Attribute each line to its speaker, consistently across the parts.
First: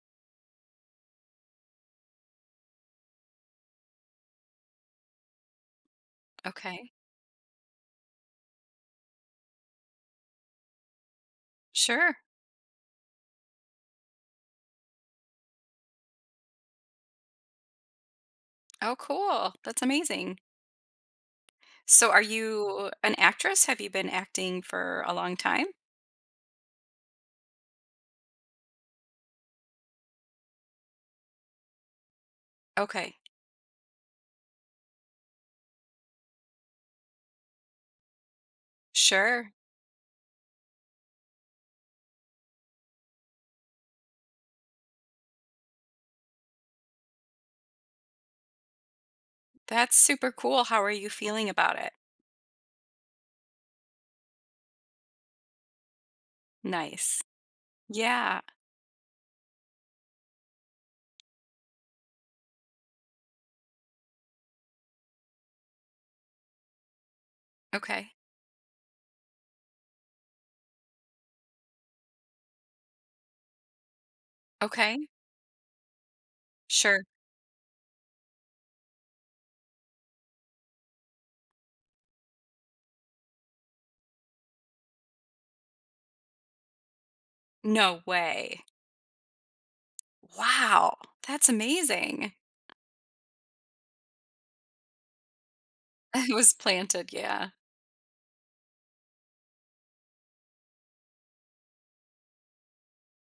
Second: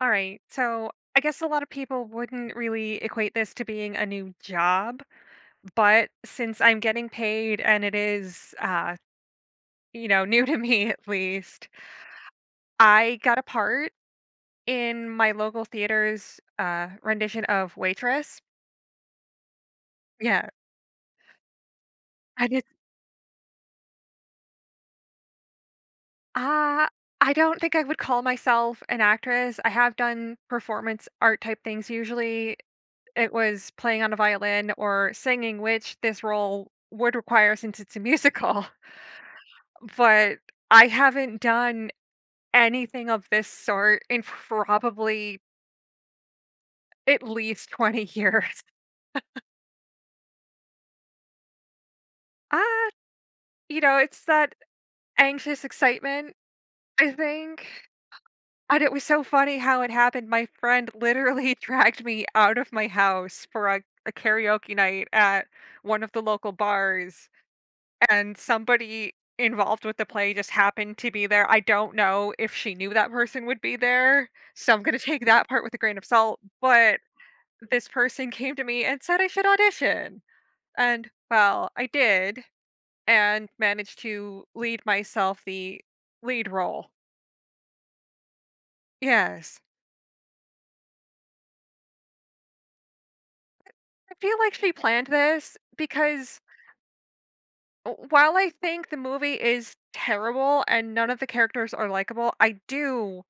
Speaker 1: All right. So I guess a lot of people wouldn't really equate this to being a new job, but since I'm
Speaker 2: Okay.
Speaker 1: getting paid and it is, new to me at least,
Speaker 2: Sure.
Speaker 1: I got a part in my local theater's rendition of Waitress.
Speaker 2: Oh, cool. That's amazing.
Speaker 1: Yeah,
Speaker 2: So, are
Speaker 1: I did.
Speaker 2: you an actress? Have you been acting for a long time?
Speaker 1: Uh, I don't think I would call myself an actress. I have done performance art type things. Usually
Speaker 2: Okay.
Speaker 1: it was playing on a violin or singing, which this role would require since it's a musical.
Speaker 2: Sure.
Speaker 1: But I haven't done anything of this sort in probably at least 20 years.
Speaker 2: That's super cool. How are you feeling about it?
Speaker 1: Ah, you know, it's that anxious excitement, I
Speaker 2: Nice.
Speaker 1: think.
Speaker 2: Yeah.
Speaker 1: And it was so funny how it happened. My friend literally dragged me out of my house for a karaoke night at one of the local bars,
Speaker 2: Okay.
Speaker 1: and somebody involved with the play just happened to be there. I don't know if she knew that person would be there, so I'm going to
Speaker 2: Okay.
Speaker 1: take that part with a grain of salt. But
Speaker 2: Sure.
Speaker 1: this person came to me and said I should audition. And well, I did and managed to lead myself the lead role.
Speaker 2: No way.
Speaker 1: Yes.
Speaker 2: Wow. That's amazing.
Speaker 1: I feel like she planned this
Speaker 2: It
Speaker 1: because
Speaker 2: was planted. Yeah.
Speaker 1: while I think the movie is terrible and none of the characters are likable, I do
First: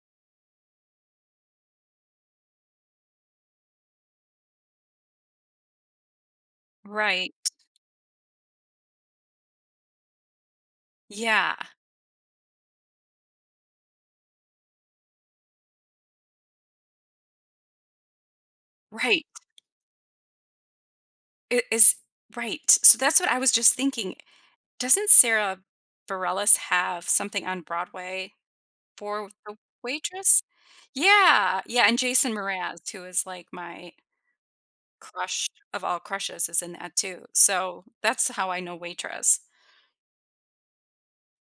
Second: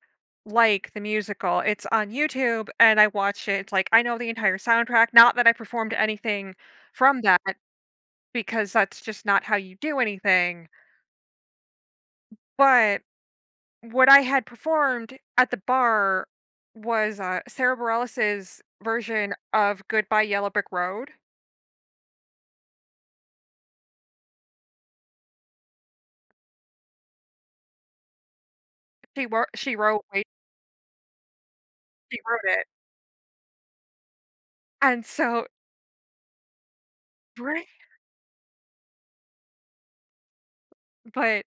Speaker 1: like the musical. It's on YouTube and I watch it. It's like I know the entire soundtrack. Not that I performed anything from
Speaker 2: Right.
Speaker 1: that because that's just not how you do anything.
Speaker 2: Yeah.
Speaker 1: But what I had performed at the bar was, Sarah Bareilles'
Speaker 2: Right.
Speaker 1: version of "Goodbye Yellow Brick Road."
Speaker 2: It is right. So, that's what I was just thinking. Doesn't Sarah Bareilles have something on Broadway
Speaker 1: She
Speaker 2: for
Speaker 1: wrote.
Speaker 2: the
Speaker 1: she wrote wait,
Speaker 2: waitress? Yeah, yeah, and
Speaker 1: she
Speaker 2: Jason
Speaker 1: wrote it,
Speaker 2: Mraz, who is, like, my
Speaker 1: and so
Speaker 2: crush of all crushes, is in that too,
Speaker 1: right?
Speaker 2: so that's how I know waitress.
Speaker 1: But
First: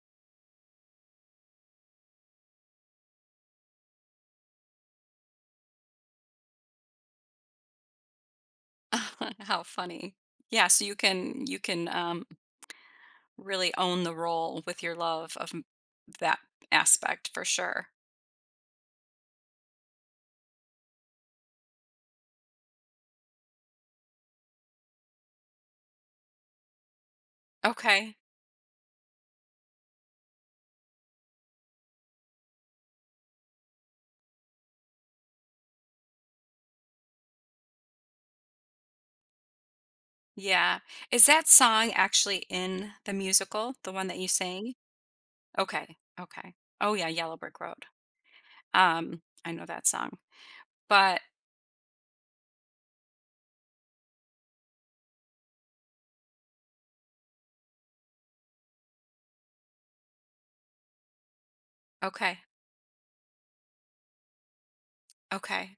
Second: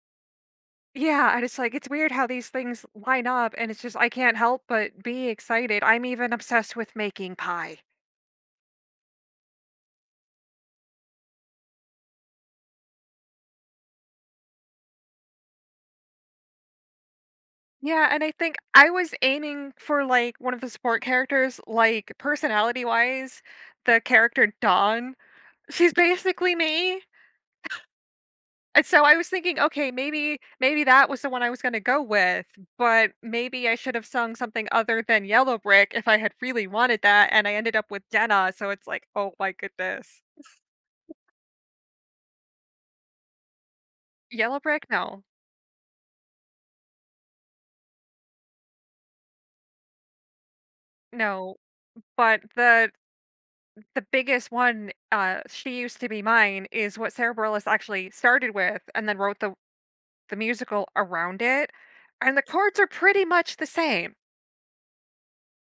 Speaker 1: yeah, and it's like, it's weird how these things line up, and it's just I can't help but be excited. I'm even obsessed with making pie.
Speaker 2: How funny. Yeah, so really own the role with your love of m that aspect for sure.
Speaker 1: Yeah, and I think I was aiming for, like, one of the support characters, like, personality-wise, the character Dawn. She's basically me.
Speaker 2: Okay.
Speaker 1: And so I was thinking, okay, maybe that was the one I was gonna go with, but maybe I should have sung something other than Yellow Brick if I had really wanted that, and I ended up with Jenna, so it's like, oh my goodness.
Speaker 2: Yeah. Is that song actually in the musical, the one that you
Speaker 1: Yellow
Speaker 2: sang?
Speaker 1: Brick? No.
Speaker 2: Okay, okay. Oh, yeah, Yellow Brick Road. I know that song, but
Speaker 1: No. But the biggest one, She Used to Be Mine, is what Sarah Bareilles actually started with and then wrote the musical around it, and
Speaker 2: okay,
Speaker 1: the chords are pretty much the same.
Speaker 2: okay.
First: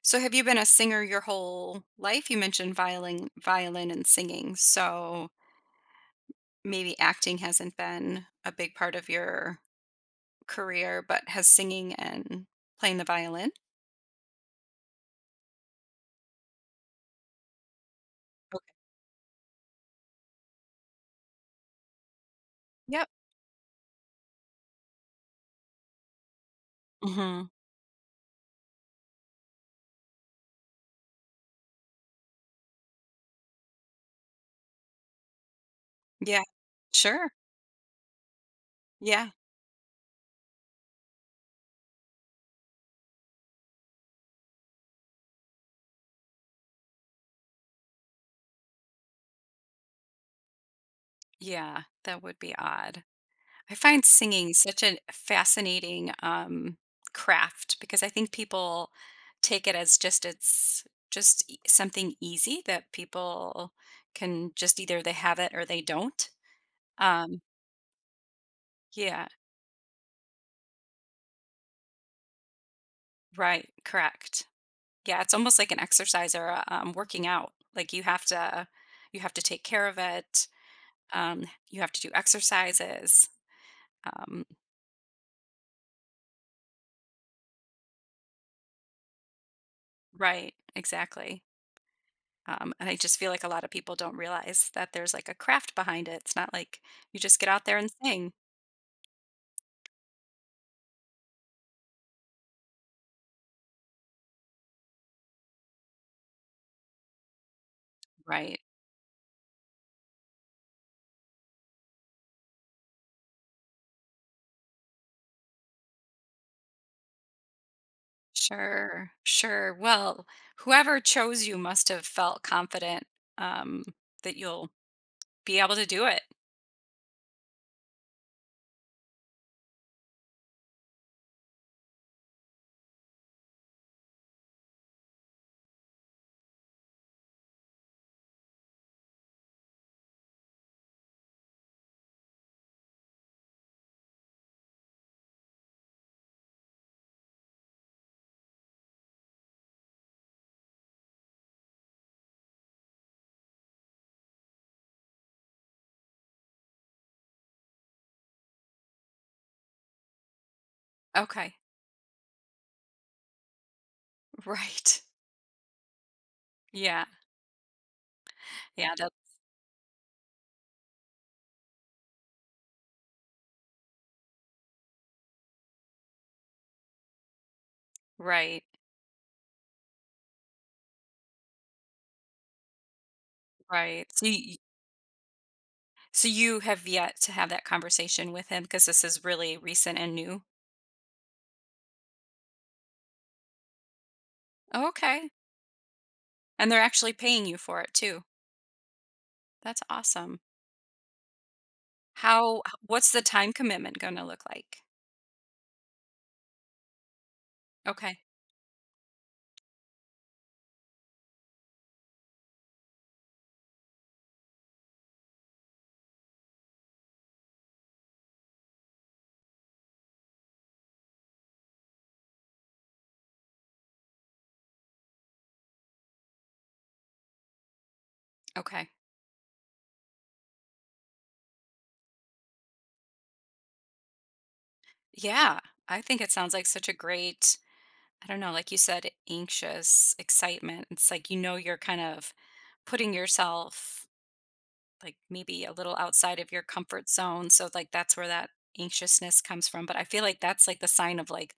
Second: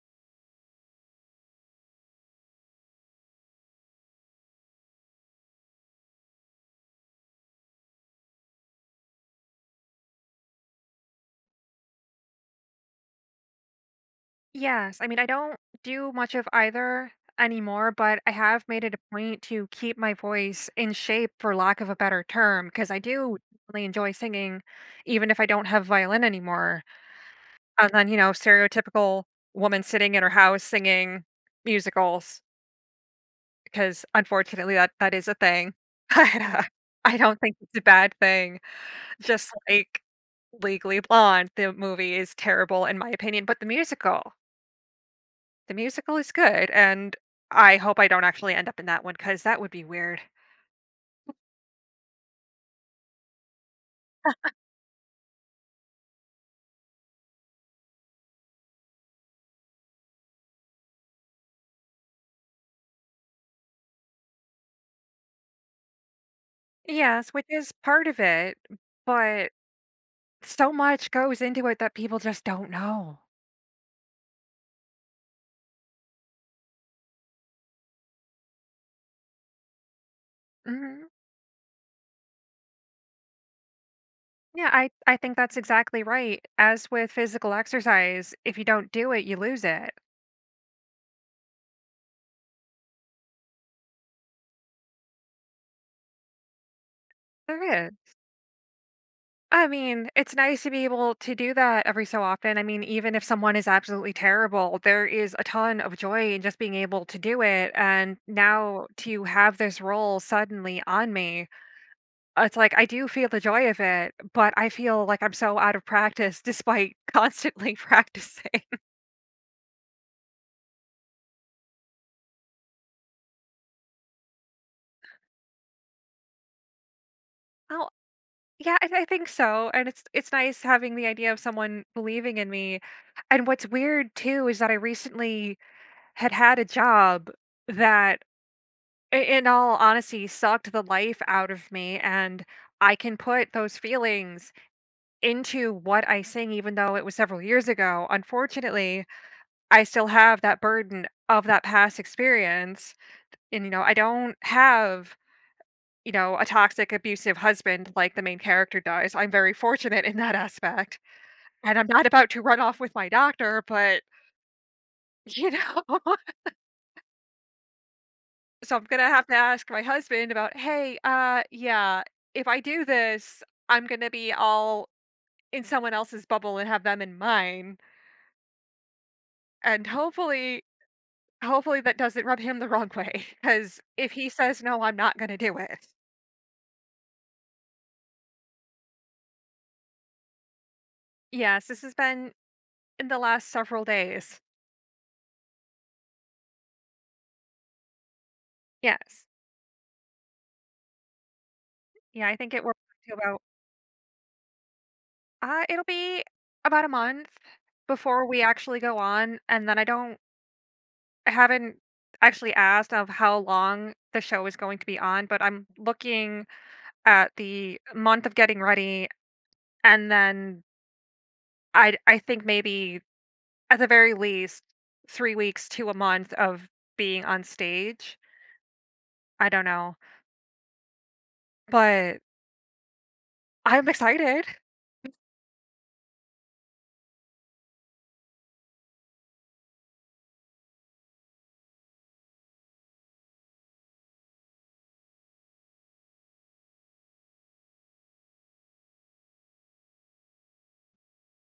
Speaker 2: So have you been a singer your whole life? You mentioned violin and singing. So maybe acting hasn't been a big part of your career, but has singing and playing the violin?
Speaker 1: Yes, I mean, I don't do much of either anymore, but I have
Speaker 2: Okay.
Speaker 1: made it a point to keep my voice in shape, for lack of a better term, because I
Speaker 2: Yep.
Speaker 1: do really enjoy singing, even if I don't have violin anymore.
Speaker 2: Mhm.
Speaker 1: And then, you know, stereotypical woman sitting in her house singing musicals, because unfortunately that is a thing.
Speaker 2: Yeah.
Speaker 1: But, I
Speaker 2: Sure.
Speaker 1: don't think it's a bad thing.
Speaker 2: Yeah.
Speaker 1: Just like Legally Blonde, the movie is terrible in my opinion, but the musical is good, and I hope I don't actually end up in that one because that would be weird.
Speaker 2: Yeah, that would be odd. I find singing such a fascinating craft because I think people take it as just something easy that people can just either they have it or they don't.
Speaker 1: Yes,
Speaker 2: Um,
Speaker 1: which is part of it,
Speaker 2: yeah,
Speaker 1: but so much goes into it that people just don't know.
Speaker 2: right, correct. Yeah, it's almost like an exercise or a working out. Like you have to take care of it.
Speaker 1: Mhm.
Speaker 2: Um, you have to do exercises. Um,
Speaker 1: Yeah, I think that's exactly right. As with physical exercise, if you don't do it, you lose it.
Speaker 2: right, exactly. And I just feel like a lot of people don't realize that there's like a craft behind it. It's not like you just get out there
Speaker 1: There
Speaker 2: and
Speaker 1: is.
Speaker 2: sing.
Speaker 1: I mean, it's nice to be able to do that every so often. I mean, even if someone is absolutely terrible, there is a ton of joy in just being able to do it, and
Speaker 2: Right.
Speaker 1: now to have this role suddenly on me. It's like I do feel the joy of it, but I feel like I'm so out of practice despite constantly practicing.
Speaker 2: Sure. Sure. Well, whoever chose you must have felt confident um, that you'll be able to do it.
Speaker 1: Oh, yeah, and I think so. And it's nice having the idea of someone believing in me. And what's weird too is that I recently had a job that in all honesty sucked the life out of me, and I can put those feelings into what I sing even though it was several years ago. Unfortunately, I still have that burden of that past experience. And, you know, I don't have, you know, a toxic, abusive husband like the main character does. I'm very fortunate in that aspect.
Speaker 2: Okay.
Speaker 1: And I'm not about to run off with my doctor, but,
Speaker 2: Right.
Speaker 1: you know,
Speaker 2: Yeah.
Speaker 1: so I'm
Speaker 2: Yeah.
Speaker 1: going to
Speaker 2: That,
Speaker 1: have to ask my husband about, hey, yeah, if I do this, I'm going to be all in someone else's bubble and have them in mine.
Speaker 2: right.
Speaker 1: And hopefully that doesn't rub him the wrong way. Because
Speaker 2: Right.
Speaker 1: if he says, no, I'm not going to do it.
Speaker 2: So you have yet to have that conversation with him because this is really recent and new.
Speaker 1: Yes, this has been in the last several days.
Speaker 2: Okay. And they're actually paying you for it too.
Speaker 1: Yes.
Speaker 2: That's awesome.
Speaker 1: Yeah, I think
Speaker 2: How
Speaker 1: it
Speaker 2: h
Speaker 1: will
Speaker 2: what's
Speaker 1: to
Speaker 2: the
Speaker 1: about
Speaker 2: time commitment gonna look like?
Speaker 1: it'll be about a month
Speaker 2: Okay,
Speaker 1: before we actually go on, and then I don't I haven't actually asked of how long the show is going to be on, but I'm looking at the month of getting ready, and then I think maybe at the very least 3 weeks to a month of being on stage.
Speaker 2: okay.
Speaker 1: I don't know, but I'm excited.
Speaker 2: Yeah, I think it sounds like such a great, I don't know, like you said, anxious excitement. It's like you know you're kind of putting yourself, like, maybe a little outside of your comfort zone, so, like, that's where that anxiousness comes from, but I feel like that's, like, the sign of, like,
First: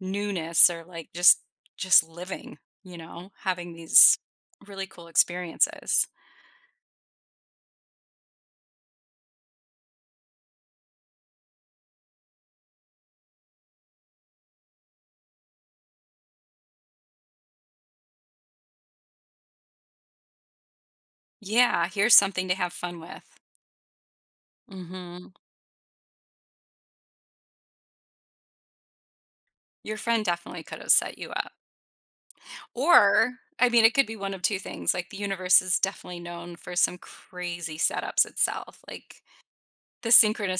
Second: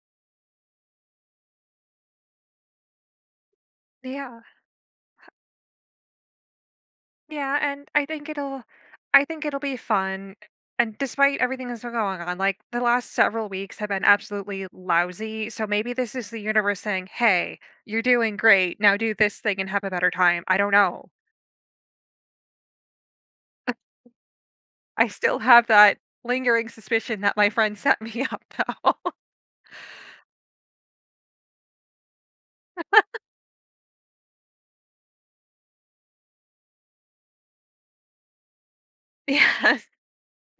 Speaker 2: newness or, like, just living, you know, having these
Speaker 1: Yeah.
Speaker 2: really cool experiences.
Speaker 1: Yeah, and I think it'll be fun. And despite everything that's been going on, like the last several weeks have been absolutely lousy. So maybe this is the universe saying, hey, you're doing great. Now do this thing and have a better time. I don't know.
Speaker 2: Yeah, here's something to have fun with. Mm.
Speaker 1: I
Speaker 2: Mhm.
Speaker 1: still have that lingering suspicion that my friend set me up though.
Speaker 2: Your friend definitely could have set you up. Or, I mean, it could be one of two things. Like, the universe is definitely known for some crazy setups itself. Like,
Speaker 1: Yes.
Speaker 2: the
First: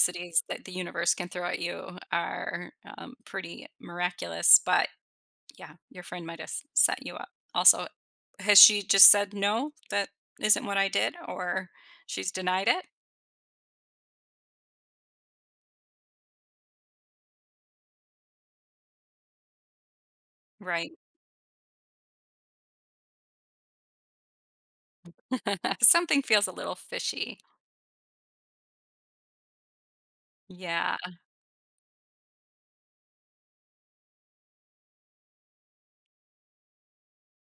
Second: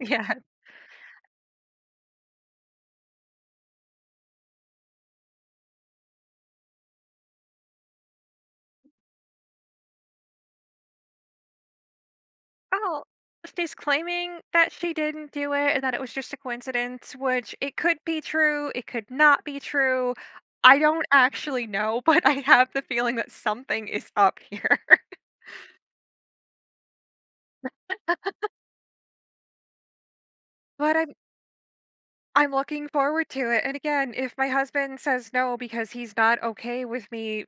Speaker 1: Yeah.
Speaker 2: that the universe can throw at you are, pretty miraculous. But yeah, your friend might have set you up. Also, has she just said, no, that isn't what I did? Or she's denied it?
Speaker 1: Oh, she's claiming that she didn't do it and that it was just a coincidence, which it could be true, it could not be true. I
Speaker 2: Right.
Speaker 1: don't actually know, but I have the feeling that something is up here.
Speaker 2: Something feels a little fishy. Yeah,
Speaker 1: But I'm looking forward to it. And again, if my husband says no because he's not okay with me,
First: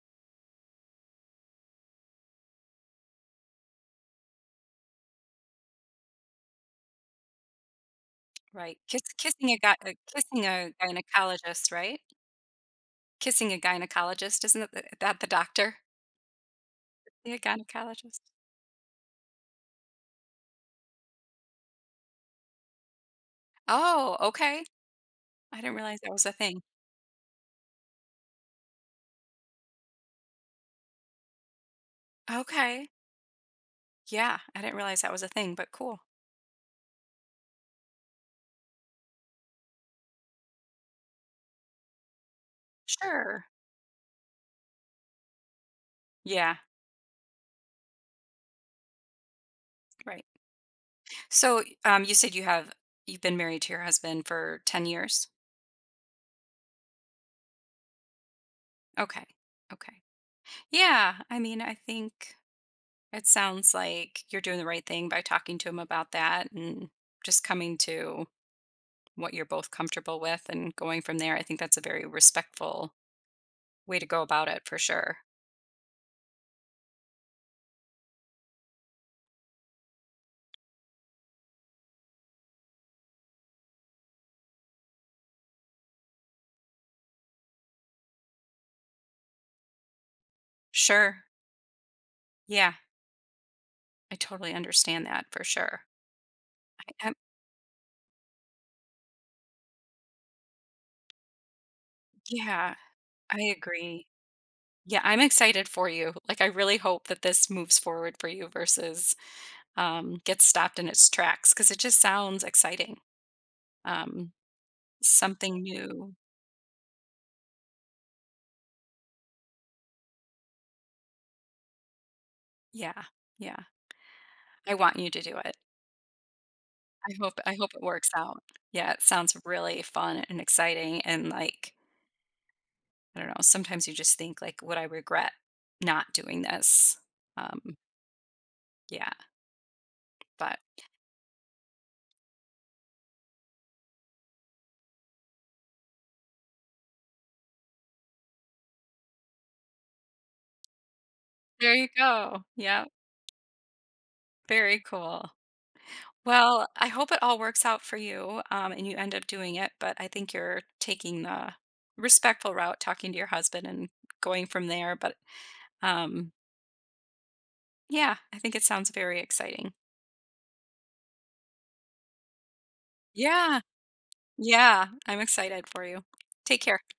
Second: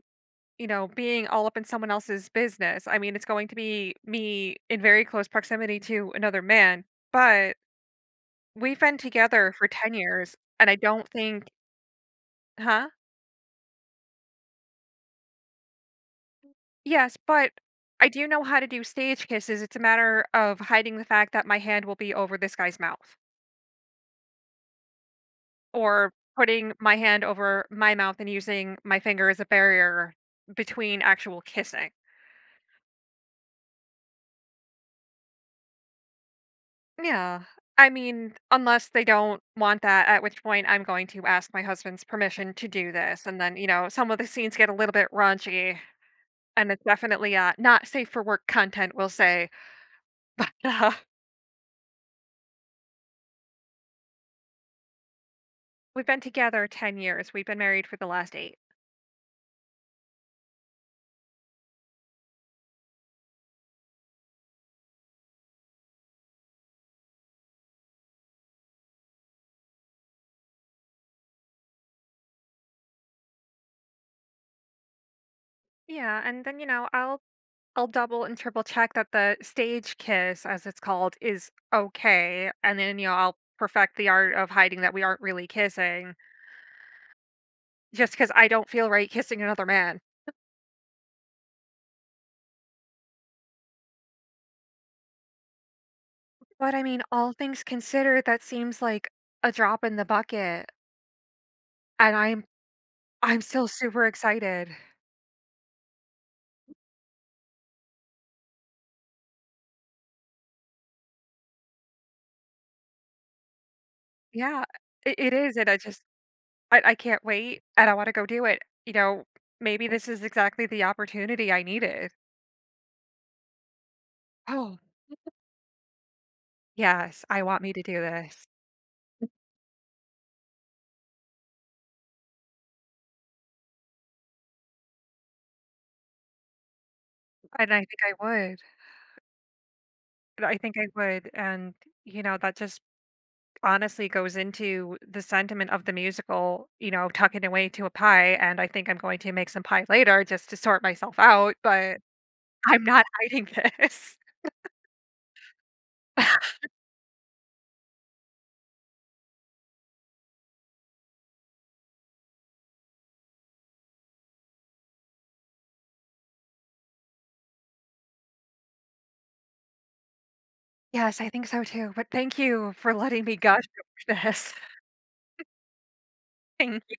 Speaker 1: you know, being all up in someone else's business, I mean, it's going to be me in very close proximity to another man. But
Speaker 2: right.
Speaker 1: we've been
Speaker 2: Kissing
Speaker 1: together
Speaker 2: a
Speaker 1: for
Speaker 2: guy,
Speaker 1: 10 years
Speaker 2: kissing
Speaker 1: and
Speaker 2: a
Speaker 1: I don't think,
Speaker 2: gynecologist, right?
Speaker 1: huh?
Speaker 2: Kissing a gynecologist, isn't it th that the doctor?
Speaker 1: Yes,
Speaker 2: Yeah,
Speaker 1: but I
Speaker 2: gynecologist.
Speaker 1: do know how to do stage kisses. It's a matter of hiding the fact that my hand will be over this guy's mouth
Speaker 2: Oh, okay. I didn't realize that
Speaker 1: or
Speaker 2: was a thing.
Speaker 1: putting my hand over my mouth and using my finger as a barrier between actual kissing.
Speaker 2: Okay. Yeah, I didn't realize that was a thing, but cool.
Speaker 1: Yeah. I mean, unless they don't want that, at which point I'm going to ask my husband's permission to do this. And
Speaker 2: Sure.
Speaker 1: then, you know, some of the scenes get a little bit raunchy
Speaker 2: Yeah,
Speaker 1: and it's definitely not safe for work content, we'll say.
Speaker 2: right.
Speaker 1: But
Speaker 2: So, you said you've been married to your husband for 10 years?
Speaker 1: we've been together 10 years, we've been married for the last eight.
Speaker 2: Okay, okay. Yeah, I mean, I think it sounds like you're doing the right thing by talking to him about that and just coming to what you're both comfortable with and going from there. I think that's a very respectful way to go about it for sure.
Speaker 1: Yeah, and then, you know, I'll double and triple check that the stage kiss, as it's called, is okay, and then, you know, I'll perfect the art of hiding that we aren't really kissing just because I don't feel right kissing another man.
Speaker 2: Sure. Yeah. I totally understand that for sure.
Speaker 1: But, I mean,
Speaker 2: I, I,
Speaker 1: all things considered, that seems like a drop in the bucket, and I'm
Speaker 2: yeah,
Speaker 1: I'm
Speaker 2: I
Speaker 1: still super
Speaker 2: agree.
Speaker 1: excited.
Speaker 2: Yeah, I'm excited for you. Like, I really hope that this moves forward for you versus, gets stopped in its tracks because it just sounds exciting. Um,
Speaker 1: Yeah, it is,
Speaker 2: Something
Speaker 1: and I just
Speaker 2: new.
Speaker 1: I can't wait, and I wanna go do it, you know? Maybe this is exactly the opportunity I needed.
Speaker 2: Yeah, yeah. I
Speaker 1: Oh,
Speaker 2: want you to do it. I
Speaker 1: yes,
Speaker 2: hope.
Speaker 1: I
Speaker 2: I
Speaker 1: want
Speaker 2: hope
Speaker 1: me
Speaker 2: it
Speaker 1: to do
Speaker 2: works out.
Speaker 1: this.
Speaker 2: Yeah, it sounds really fun and exciting. And like, I don't know. Sometimes you just think like, would I regret not doing this?
Speaker 1: And
Speaker 2: Um,
Speaker 1: I think I would.
Speaker 2: Yeah,
Speaker 1: And I
Speaker 2: but
Speaker 1: think I would, and, you know, that just honestly goes into the sentiment of the musical, you know, tucking away to a pie, and I think I'm going to make some pie later just to sort myself out,
Speaker 2: there you
Speaker 1: but
Speaker 2: go.
Speaker 1: I'm
Speaker 2: Yeah,
Speaker 1: not hiding this.
Speaker 2: very cool. Well, I hope it all works out for you, and you end up doing it, but I think you're taking the respectful route, talking to your husband and going from there, but, um, yeah, I think it sounds very exciting.
Speaker 1: Yes, I think so too, but thank you for letting me
Speaker 2: Yeah,
Speaker 1: gush over this.
Speaker 2: yeah, I'm excited for you. Take care.
Speaker 1: Thank